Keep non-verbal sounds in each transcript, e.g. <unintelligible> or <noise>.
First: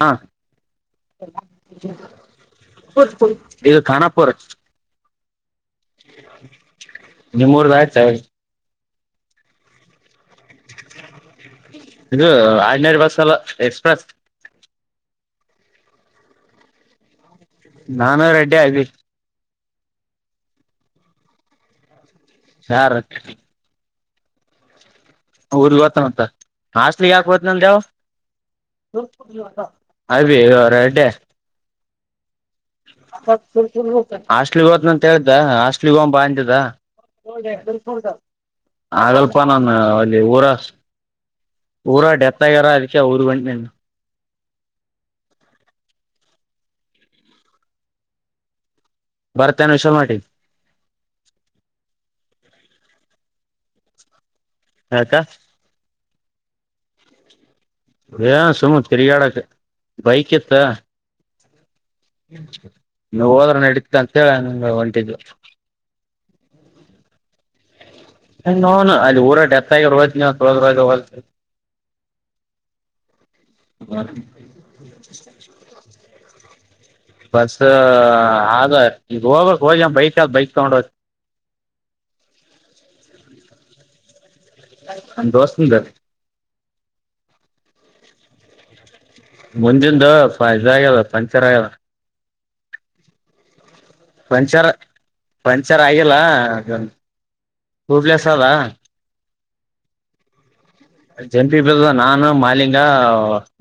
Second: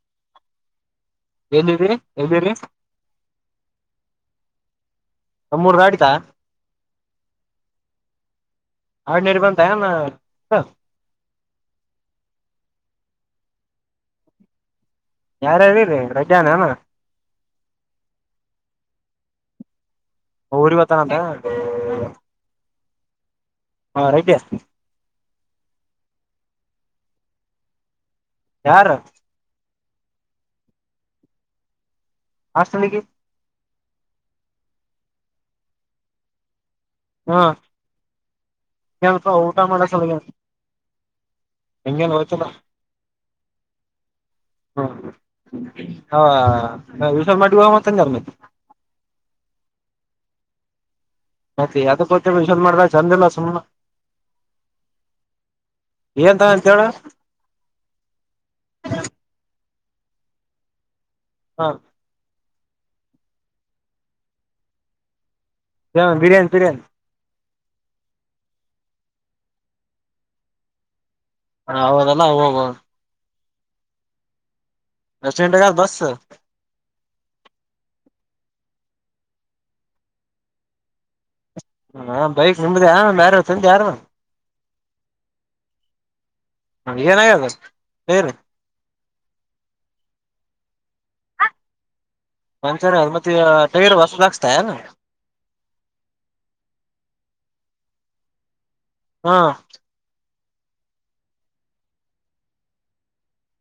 ಹಾ ಎಲ್ಲಿರಿ ಎಲ್ಲಿರಿ <inaudible> ಇದು ಖಾನಾಪುರ್ <inaudible> ನಮ್ಮೂರ್ ದಾಟಿತಾ <inaudible> ನಿ ಮೂರು ದಾಟಿತನ ಆಡ್ನಡಿ ಬಂದಂತಯ ಇದು ಆಡ್ನೇರಿ ಬಸ್ ಅಲ್ಲ ಎಕ್ಸ್ಪ್ರೆಸ್ ಯಾರಾರ ರೀ ರಜಾನನಾ ನಾನು ರೆಡ್ಡಿ ಆದಿ ಊರಿ ಇವತ್ತನಂತ ಯಾರ ಹಾ ರೈಟ್ ಊರ್ ಇತ್ತನಂತ ಹಾಸ್ಲಿ ಯಾಕ ತ್ ನವು ಯಾರ ಐವಿ ಅವರಡ್ಡೆ ಹಷ್ಟತನಗ <inaudible> ಹಾಸ್ಟ್ಲಿ ಇತ್ ಅಂತ ಹೇಳ್ದ ಹಾಸ್ಟ್ಲಿ ಹ ಬ ಅಂತಿದ್ದ ಹಾ ಏನಪ ಆಗಲ್ಪ ಊಟ ನಾನು ಮಾಡೋ ಅಲ್ಲಿ ಸಲುವಾಗಿ ಊರ ಊರಾ ಹೆಂಗೇನ್ ಡೆತ್ ಹೋಯ್ತಲ್ಲ ಆಗ್ಯಾರ ಅದಕ್ಕೆ ಅವರು ಗಂಟೆನೆನು ಹ್ಮ ಹಾ ವಿಸ ಮಾಡ ಮತಾರ <inaudible> ಬರ್ತ್ತನ್ ವಿಷಲ್ ಮಾಡಟಿ ಮತ್ತೆ ಅದ ಗೊತ್ತ ವಿಷದ ಮಾಡ್ದ ಚಂದಿಲ್ಲ ಸುಮ್ಮ ಆತಾ <inaudible> ಎಂತ ಅಂತ ಹೇಳ <inaudible> ಏನ್ ಸುಮ್ ತಿರ್ಗಾಡಕ್ ಬೈಕ್ ಎತ್ತ <inaudible> ಹಾ <inaudible> ಹ್ಚ್ ನೀ ಹೋದ್ರ ನಡತ ಅಂತ ಹೇಳ ನಂಗ ಹೊಂಟಿದ್ದು <inaudible> ಜ ಬಿರಿಯಾನಿ ಬಿರಿಯಾನಿ ನಿಂನೌನ್ ಅಲ್ಲಿ ಊರಾಗ ದೆತ್ತ್ ಅಗಾರೋ <inaudible> ಹ ಹೌದಲ್ಲ ಹೋಗದು ಹ <inaudible> ಬಸ್ಟ್ಯಾಂಡಗ ಬಸ್ <inaudible> ಬಸ್ ಆದದ ಈಗ ಹೋಗಕ್ ಹೋೋಗಮ್ಮ ಬೈಕ್ ಆದದ ಬೈಕ್ ತಗೊಂಡ ಹದ <inaudible> ಬೈಕ್ ನಿಂಬದ ಆ ಮ್ಯಾರ ಚಂದ ಯಾರ ಅ ದೋಸ್ತ ಆದಾರಿ <inaudible> ಹ ನದ ಹೇಳನು <inaudible> ಮುಂದಿಂದ ಪ ಇದಾಗ್ಯಲ್ಲ ಪಂಚರ್ ಆಗ್ಯದಲ್ಲ <inaudible> ನನ್ಸರಿ ಅದು ಮತ್ತೆ ಟೈರ್ ಹೊಸದ ಹಾಕ್ಸ್ತಾ ಪಂಚರ್ ಏನ್ ಪಂಚರ್ ಆಗಿಲ್ಲ ಹೂಬ್ಲೆಸ್ ಅದ <inaudible> ಹಾ <inaudible> ಜಂಪಿ ಬ ನಾನು ಮಾಲಿಂಗ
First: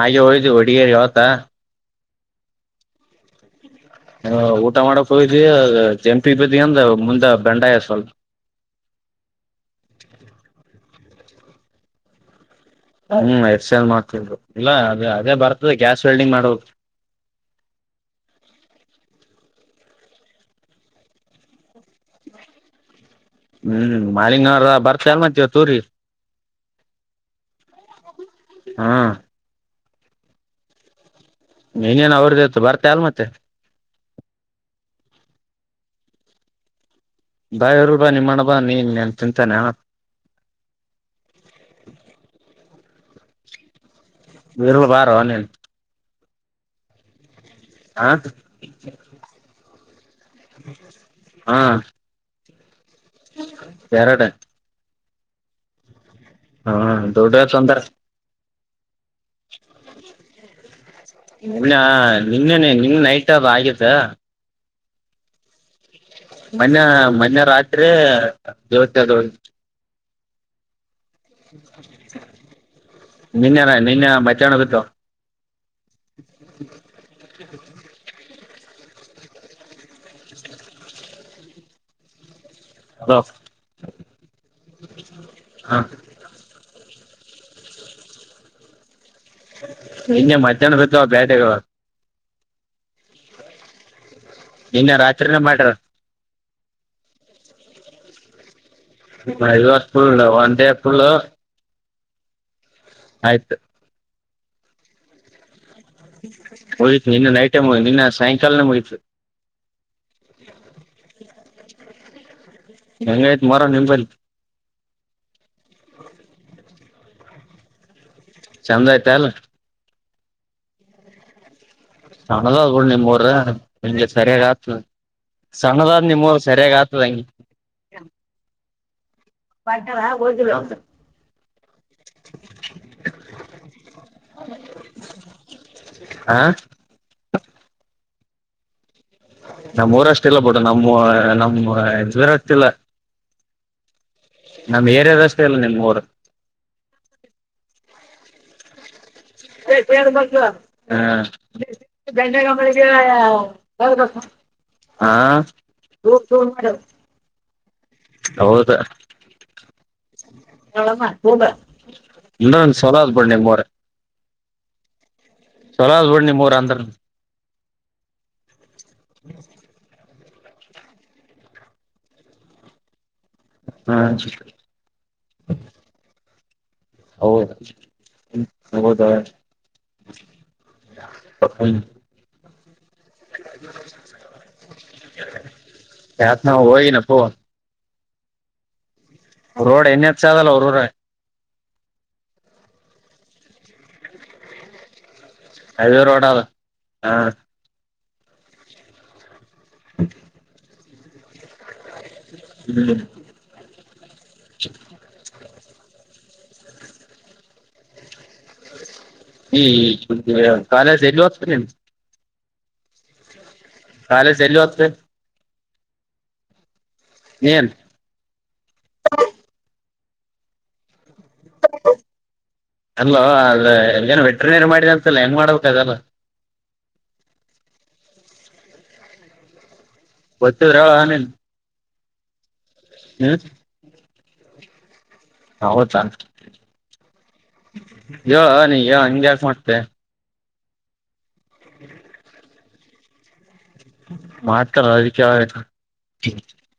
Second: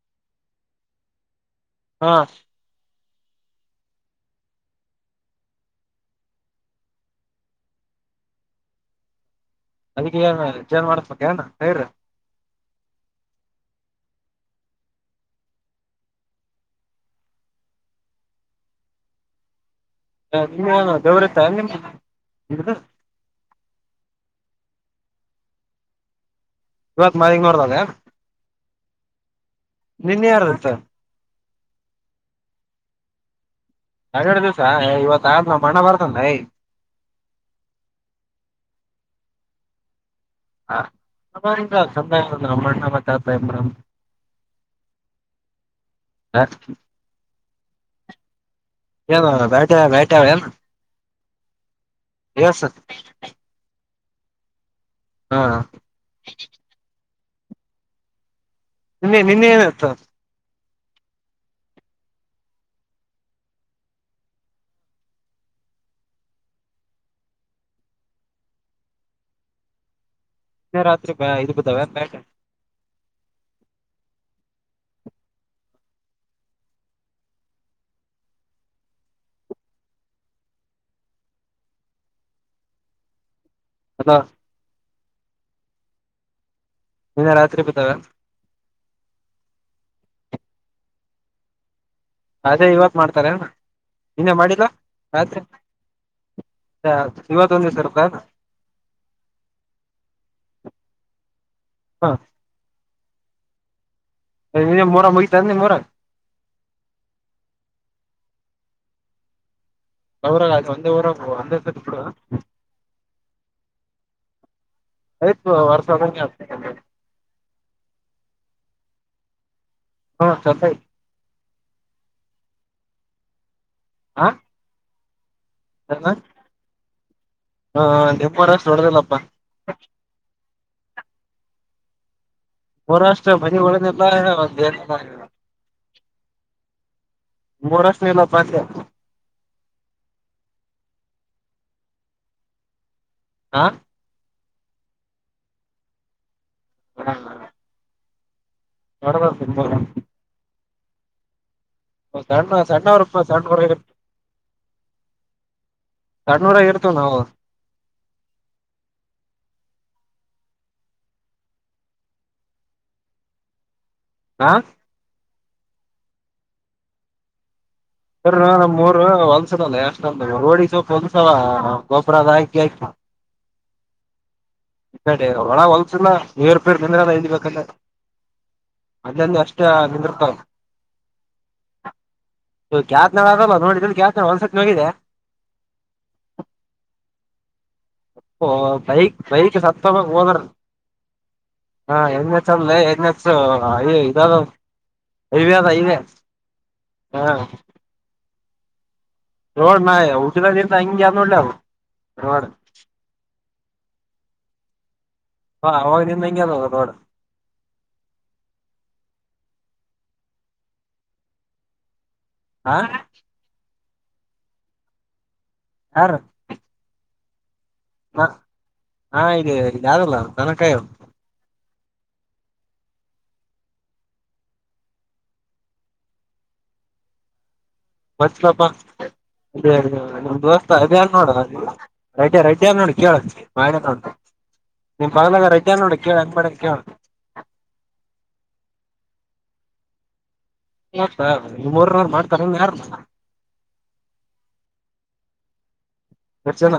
ನಾಗೆ ಹೋಯ್ದ ಹೊಡಗೇರಿ ಅವತ್ತ <inaudible> ಹಾ <inaudible> ಹ ಊಟ ಮಾಡಕ್ ಹೋಗ್ವಿ ಕೆಂಪಿ ಬತಿ ಅಂದ ಮುಂದೆ ಬೆಂಡಾಯ ಸ್ವಲ್ಪ <inaudible> <inaudible> ಏನ್ರ ಸೆರ್ ಹ್ಮ ಎಕ್ಸೆಲ್ ಮಾಡ್ತಿದ್ರು ಇಲ್ಲ ಅದ ಅದೇ ಬರ್ತದೆ ಗ್ಯಾಸ್ ವೆಲ್ಡಿಂಗ್ ಮಾಡೋ <inaudible> <inaudible> ಹ ನಿಮ್ಮ ಗೌರತ ನಿಮ್ಮ ಹ್ಮ್ ಮಾಲಿಂಗನ್ರ ಬರ್ತ ಅಲ್ ಮತ್ತವ ತೂರಿ ಇವತ್ ಮನೆಗ್ ನೋಡದಲ್ಲೆ ಹಾ <inaudible> ನಿನ್ ಯಾರತ್ತ ಇನ್ನೇನ್ ಅವ್ರದ್ದ ಇತ್ತು ಬರ್ತ ಅಲ್ ಮತ್ತೆ ಹರರಡು ದಿವಸ ಇವತ್ ಆದ್ಮ ಮಣ ಬರ್ತನ್ಐ ಬಾಯ ಇರುಲ್ ಬಾ ನಿಮ್ಮಣ ಬಾ ನೀನ್ ನನ್ ತಿಂತಾನೆ ಹ ಚಂದಂದ್ರಣ್ಣ ಮಾತಾತ ಮ್ರ್ ಬರುಲು ಬಾರ ಅವನನು ರಾಿ <inaudible> ಹ ಬ್ಯಾಟಿ ಬ್ಯಾಟಿ ಅವ ಹಾ ಎ ಸ <inaudible> ಎರಡೆ ಹಾ ೌಟ ಸಂದ ನಿನ್ನೆ ನಿನ್ನೆ ಏನತ್ತು ನಿನ್ನ ನಿನ್ನೆನೆ ನಿನ್ ನೈಟ್ಬ ಆಗತ್ತಾ ಮೊನ್ ಮೋನ್ಯ ರಾತ್ರಿ ಜ್ಯೋತಿದ ರಾತ್ರಿ ಬ ಇದು ಬಿದ್ದಾವೇನ್ ಬ್ಯಾಟಿ ನೆನ್ನೆ ನೆನ್ನೆ ಮಧ್ಯ <unintelligible> ಹಲೋ ಹಲೋ ಹಾ ನಿನ್ನೆ ರಾತ್ರಿ ಬಾತವೇ ನೆನ್ನೆ ಮಧ್ಯಾಹ್ನ ಬಿತಾ ಬೇಟೆಗಳು ಅದೇ ಇವಾಗ ಮಾಡ್ತಾರೆ ಅಲ್ಲ ಇನ್ನೇ ಮಾಡಿಲ್ಲ ನಿನ್ನೆ ರಾತ್ರಿನೇ ರೆ ಮಾಡ್ಯಾರ ಇವ ತ ಒಂದ ಸರ್ ಕ ಐದು ವರ್ಷ ಫುಲ್ ಒನ್ ಡೇ ಫುಲ್ ಹಾ ಆಯ್ತು ಮೊರಾ ಮುಗಿತ ನಿಮ್ಮ ಊರ ಮುಗತ್ ನಿನ್ನ ನೈಟ್ ಮುಗ ನಿನ್ನ ಸಾಯಂಕಾಲನೆ ಮುಗಿತು ಅವರಾಗಯ ಒಂದೇ ಊರ ಒಂದೇ ಸತಿ ಬಿಡು ಹೆಂಗಯ್ತ ಮೊರಾ ನಿಂಬಲ್ಲಿ ಆಯ್ತು <unintelligible> ಚಂದ ಆಯ್ತ ಏನ್ ಹಾ ಚೆಂದ ಸಣ್ಣದಾದ ಬಿಡು ನಿಮ್ ಊರ ನಿನಗೆ ಹ ಸರಿಯಾಗಿ ಆಯ್ತು ಸಣ್ಣದಾದ್ ಹ ನಿಮ್ಮರು ಸರಿಯಾಗಿ ಆತದಂಗಗೆ ನಿಮ್ಮೂರಷ್ಟ ಹೊಡದಿಲ್ಲಪ್ಪಾ <unintelligible> ಮಹಾರಾಷ್ಟ್ರಬನ್ನಿ ಹೊಳೆನಪ್ಪ ಹ ಮೂರಷ್ಟ ಇಲ್ಲ ಪಾಸು ನಮ್ಮೂರಷ್ಟ ಇಲ್ಲ ಬಿಟ ನಮ್ಮ ನಮ್ಮ ಇದುರಾಸ್ಟು ಇಲ್ಲ ಹಾ ನಮ್ ಏರಿಯದಷ್ಟು ಇಲ್ಲ ನಿಮ್ಮ್ ಊರು ಹ ಹ ಸಣ್ಣ ಸಣ್ಣವ್ರಪ್ಪ ಸಣ್ಣೂರಾಗ <unintelligible> ಹಾ ಸಣ್ಣೂರಾಗ ಇರ್ತವ ನಾವು ಹೌದು ಇಲ್ಲ ಚಲೋ ಅದೇ ಬಿಡು ನಿಮ್ಮ ಊರು ಹಾ ಚಲೋ ಆದ ನಿಮ್ ಊರು ಅಂದೇ ನಮ್ ಮೂರು ಹೊಲ್ಸದಲ್ಲ ಎಷ್ಟ ಅಂದ ರೊಡಿ ಈಗ ಸ್ವಲ್ಪ ಹೊಲ್ಸವ ಗೊಬರ ಅದ ಆಕಿ ಆಾಕಿ ಹಾ ಒಣ ಹೊಲ್ಸ ಇಲ್ಲ ಹೌದ <unintelligible> ಅಲ್ಲಂದ ಅಷ್ಟ ನಿಂದಿರ್ತಾವ ಹ್ಮ್ ಕ್ಯಾತ್ ನ ಆಗ ನೋಡಿದ್ರಲ್ಲಿ ಕ್ಯಾತ್ ನ ಒಂದ್ಸತ್ ಹೋಗಿದ್ಯಾ ಕ್ಯಾತ್ನಾ ಹೋಗಿದ್ನಪ್ಪೋ ಹೋ ಬೈಕ್ ಬೈಕ್ ರೋಡ್ ಸತ್ತೋದರ ಎನ್ ಎಚ್ ಹೋದವರು ಅದಲ್ಲ ಅವ್ರ ಊರ ಹಾ ಎನ್ ಹೆಚ್ ಅಲ್ಲ ಹೆಡ್ ಮಾಸ್ಟರ್ ಅಲ್ಲೇ ಇದಲ್ಲ ಹೈವೇ ಆದ ಹೈವೇ ರೋಡ್ ಅದ ಹಾ ನೋಡ್ನ ನಾನು ಹುಟ್ಟಿದಾಗಿಂದ ಹಾಗೆ ಆದ ಹ್ಮ್ ಆವಾಗ್ಲಿಂದ ಹಿಂಗೆ ಅದಾವ ರೋಡ್ <inaudible> ಈ <unintelligible> ಕಾಲೇಜ್ ಎಲ್ಲಿ ಹೋಗ್ತರಿ ನಿವು ಹಾ ಕಾಲೇಜ್ ಎಲ್ಲಿ ಒದ್ದೆ ಯಾರು ಏನ್ ಹಾ ಇಲ್ಲಿ <unintelligible> ದನ ಕಾಯೋನು ಅಲ್ಲೋ ಅದ ಅಲ್ಲೇನೋ ವೆಟ್ರನರಿ ಮಾಡಿ ಅಂತಲ್ಲ ಏನ್ ಮಾಡಬೇಕ್ ಅದಲ್ಲ <inaudible> ಮತ್ತಪ <unintelligible> <unintelligible> ನಮ ದೋಸ್ತ ಗೊತ್ತಿದ್ರ ಹೇಳ ಅ ನೀನ್ ನೋಡುವ ರೈ ರೈಟ್ ಕೇಳ್ ನೋಡು ಕೇಳು ಕೇಳ ಹ್ಮ್ ಮಾಡುತ್ತಾನ್ ನೀನ್ ಪಾರ್ಲರ್ರ್ ಇದ್ದಾನ ನೋಡು ಕೇಳು ಎಂಗ್ ಮಾಡೋದು ಕೇಳು ಹೇಳೋ ಹೇಳು ಹಂಗ್ ಯಾಕ ಮಾಡ್ತೆ ಆ ನಿಮ್ಮ ಊರ್ ನವ್ರು ಮಾಡ್ತಾರ ಇನ್ ಯಾರು ಮಾಡ್ಕಳ ಅದಿಕ್ಕೆ ಆಯ್ತು ಎಷ್ಟ್ ಜನ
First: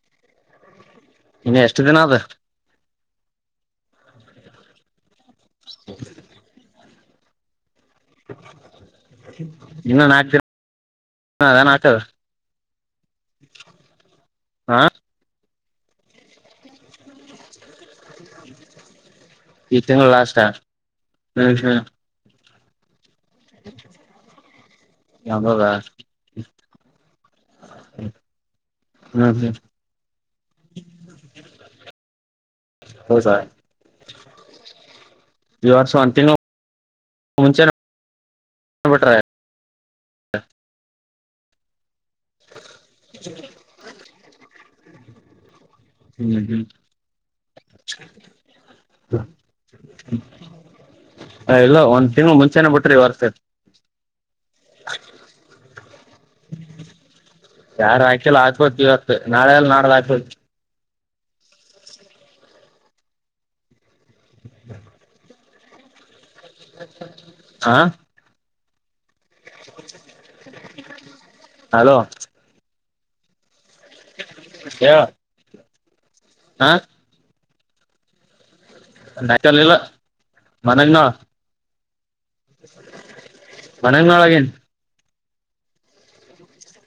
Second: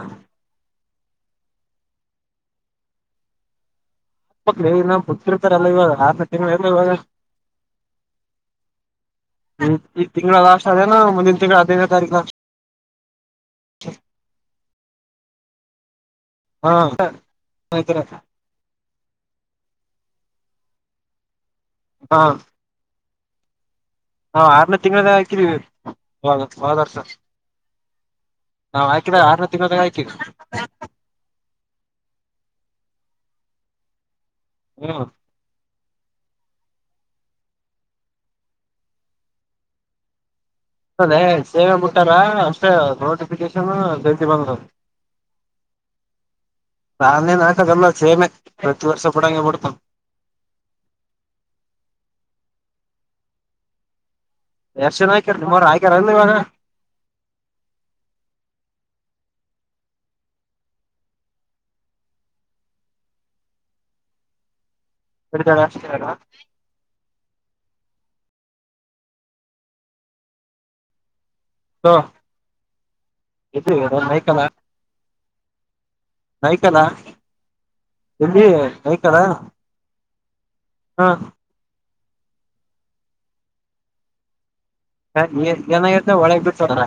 ಇನ್ ಎಷ್ಟ ದಿನ ಅದ ಅಕ್ <unintelligible> ಬತ್ತಿರ್ತಾರಲ್ಲ ಇವು ಆರ್ನೇ ತಿಂಗಳು ಎಲ್ಲ ಹೋಗೆ <inaudible> ಹ್ಮ ಇನ್ನು ಈ ನಾಲ್ಕು ತಿಂಗಳ ಲಾಸ್ಟ್ ಅದೇನ ಮುಂದಿನ ತಿಂಗಳ ಹದಿನೈನೇ ತಾರೀಕ್ ಲಾಸ್ಟ ಹಾ ಹಾ <unintelligible> ಈ ತಿಂಗಳು ಲಾಸ್ಟಾ ಹ್ಮ ಹ್ಮ ಹಾ ಆರ್ನೇ ತಿಂಗಳ ಹಾಕಿದಿವಿ ಯಾವ್ದದ ಹೋದ್ ವರ್ಷ ನಾ ಆಯ್ಕಿದಾಗ ಹ್ಮ್ ಆರನೇ ಹ್ಮ್ ತಿಂಗಳಾದಗ ಹಾಕಿನ್ ಹೌದ ಹ್ಮ್ ಈ ವರ್ಷ ಒಂತಿಂಗ್ಳು ಮುಂಚೆನೆ <inaudible> ಅದ ಸೇವೆ ಮುಟ್ಟಾರ ಅಷ್ಟೇ ನೋಟಿಫಿಕೇಶನ್ <unintelligible> ಬಂದ್ರು ಹ್ಮ್ ಹ್ಮ್ ನಾ ನಿನ್ ಆಟ ಸೇಮೆ ಪ್ರತಿ ವರ್ಷ <unintelligible> ಹೇ ಇಲ್ಲ ಒಂದು ತಿಂಗಳು ಮುಂಚೆನೆ ಬಿಟ್ರು ಈ ವರ್ಷ ಎಷ್ಟ ಜನ ಆಕಿರ್ ನಿಮಾರ ಆಕ್ಯರಲ್ ಇವಾಗ ಯಾರು ಹಾಕಿಲ್ಲ ಹಾಕ್ಬೋತಿ ಇವತ್ತು ನಾಳೆಲ್ಲ ನಾಡ್ದ ಹಾಕ್ಬೋ <inaudible> ಬಿಡಿದಡ ಅಷ್ಟೇ ಅಲ್ಲ ಹಾ ಹಲೋ ಹೇಳ <unintelligible> ಹ ನಯ್ಕಲ್ಲ ಎಲ್ಲಿ ನೈಕಲ ಹ <unintelligible> ಮನೆಗ್ನೋಳಗಿನ್ <unintelligible> ಒಳಗ್ ಬಿಟ್ಟ್ರ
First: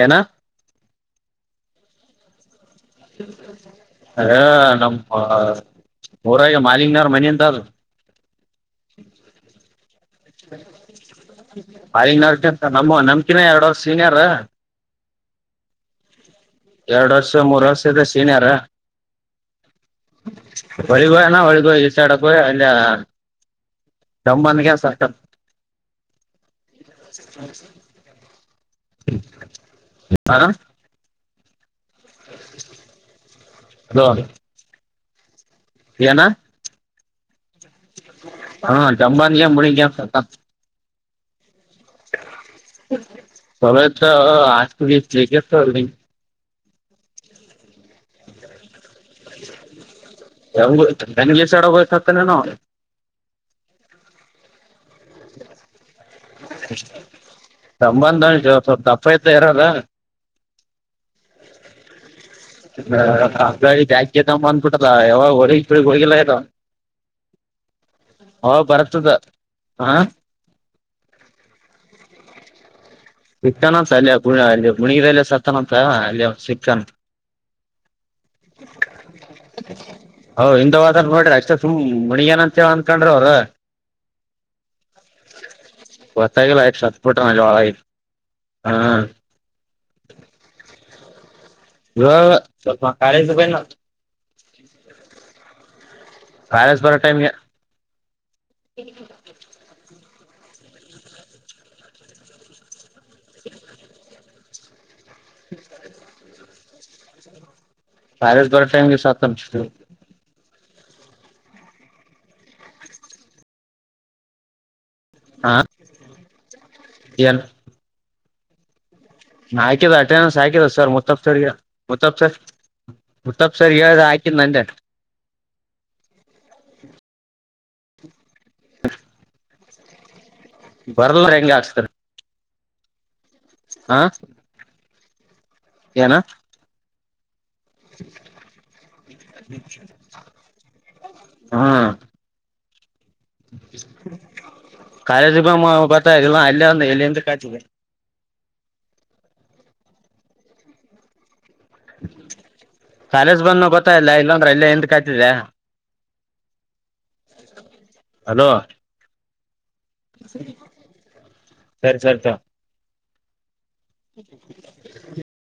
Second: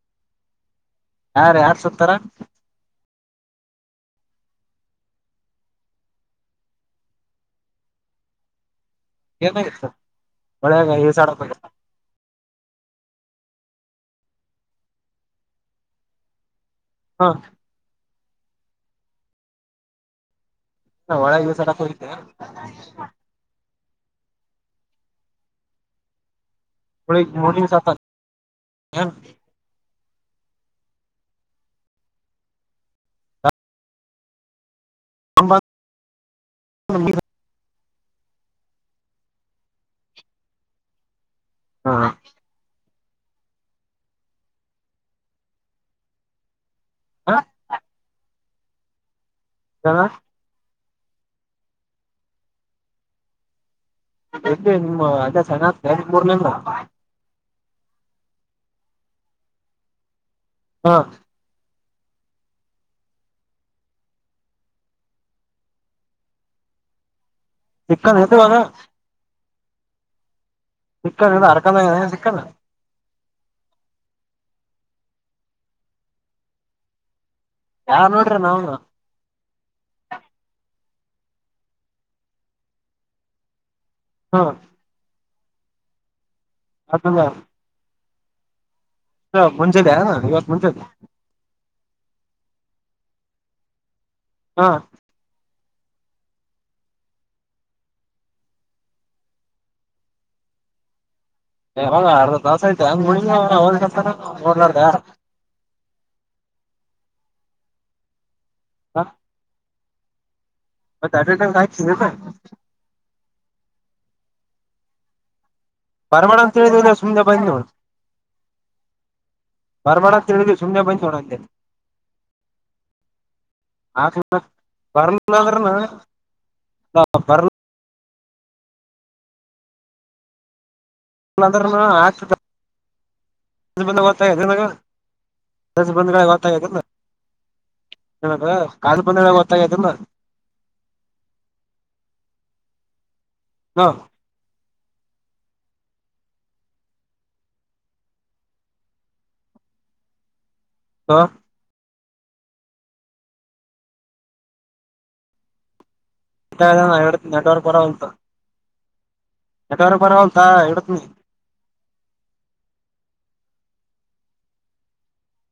ಏನ ಯಾರ್ ಯಾರ್ ಸತಾರ ಅದೇ ನಮ್ಮ ಊರಾಗೆ ಮಾಲಿಗ್ನಾರ ಮನೆ ಅನ್ತಾದು ಏನಾಗಿತ್ತು ಸರ್ ಹಾಲ ನಂತ ನಮ್ಮ ನಮ್ಕಿನ ಎರಡ್ ವರ್ಷ ಸೀನಿಯರ್ ಎರಡ್ ಹ ವರ್ಷ ಮೂರ್ ವರ್ಷ ಇದೆ ಸೀನಿಯರ ಒಳಗ ಹೊಳಗೋಯನಾ ಈಸಾಡಕ್ ಹೊಳಿಗೋಯ್ ಹೋಗಿದ್ದೆ ಇಸಡಕ್ಕೆ ಅಲ್ಲಿ ತಂಬನ್ಗೆ ಸ್ಟೆಪ್ <unintelligible> ಆ ಹಲೋ <unintelligible> ಏನಾ <unintelligible> ಹಾ ದಮ್ಬಗಿನ ಮುಳುಗಿ ಎದ್ದ ಸತ್ತಾನ್ ಹಾ <unintelligible> ಹಾ <unintelligible> <unintelligible> ಎಲ್ಲಿ ನಿಮ್ ಅದ ಸಣ್ಣ ಅತ್ತೆ ಸಂಬಂಧ ಸ್ವಲ್ ತಪ್ಪಐತ ಇರಲ್ಲ ಏನ್ ಹಾ ಇನ್ನ ಬ್ಯಾಸಗಿ ಬಂದಬಿತ್ದಾದ ಯಾವಾಗ ಹೊಳ ಗ ಪೀಳಿಗ ಹೋಗಿಲ್ಲ ಏನು <unintelligible> ಹಾ ಸಿಕ್ಕದ ಏನ್ ಹರಕಂದ ಹೋಗ್ಯದ ಏನ್ ಸಿಕ್ಕದ ಸಿಗ್ತಾನಂತ ಅಲ್ಲಿ ಗುಳ್ಳೆ ಅಲ್ಲಿ ಮುಳುಗಿದಲೇ ಸತ್ತನಂತ ಅಲ್ಲಿಯ ಸಿಗ್ತಾನ್ ಯಾರ ನೋಡ್ರಿ ಅವ್ನ್ ಅದ ನೋಡ್ರಿ ಅಷ್ಟ ಸುಮ ಮುನುಗ್ಯಾನ್ ಏಳ ಅಂತ ಅನ್ಕೊಂಡ್ರ ಅವರ ಹಾ ಟ್ಯಾಗೋಲಾಗಿ ಸತ್ತಬಿಟ್ಟನ್ ಅಲ್ಲೇ ವೋಲಗ ಮುಂಜ್ಯನ್ ಏನ್ ಇವತ್ ಮುಂಜಾಯಲ್ <unintelligible> ಹಾ ಕಾಲೇಜ್ ಹೋಗೋ ಟೈಮ್ ಗೆ <unintelligible> ಅರ್ಧ ದಾಸ ಐತೆ ಹಂಗ ಮುಳುಗಿ <unintelligible> <unintelligible> ಕಾಲೇಜ್ ಬರೋ ಟೈಮ್ ದಾಗ ಸತ್ತನು ಸಿದ್ದು <unintelligible> ಹಾ ಬರಬೇಡ ಅಂತ ಹೇಳಿದ ಸುಮನೆ ಬಂದ್ ಇವ್ನು ನಾ ಹಾಕಿದ ಅಟೆಂಡನ್ಸ್ ಹೇಳಿದ್ವಿ ಹಾಕಿದ್ ಸುಮ್ನೆ ಸರ್ ಮೂತ್ತಪ್ ಸರ್ ಗೆ ಮೂತ್ತಪ್ ಸರ್ ಹೇಳ್ದ ಆ ಹಾಕಿದ್ ನಂದೆ ಬರಲಿಲ್ಲ ಅಂದ್ರು ನು <unintelligible> <inaudible> ಬರ್ಲ್ದೂರ ಹೆಂಗೆ ಅಂದ್ರನ ಹಾಕ್ತಾರೆ ಆಗ್ತದ ಏನ <unintelligible> ಕಾಲು ಬಂದ ಒಳಾಗ ಗೊತ್ತಾಗೇಟ್ ಏನ್ ಹ್ಮ್ ಕಾಲೇಜ್ ಬತಾ ಇಲ್ಲ ಅಲ್ಲೇ ಒಂದು ಎಲ್ಲಿಂತ ಕಾಯ್ತಿದೆ ಹಾ ಕಾಲೇಜ್ ಬಂದ ಮೇಲೆ ಗೊತ್ತ ಆಗ್ಯದ ಲೆ ಇಲ್ಲ ಇಲ್ಲಾಂದ್ರೆ ಅಲ್ಲೆ ಹಿಂದಕ್ ಆಯ್ತಿದೆ ಇ ನೆಟ್ವರ್ಕ್ ಬರವಲ್ತಾ ಹಲೋ ನೆಟ್ವರ್ಕ್ ಬರವಲ್ತಾ ಇಡ್ತೆನ್ ಸರಿ ಸರಿ ಸ <inaudible>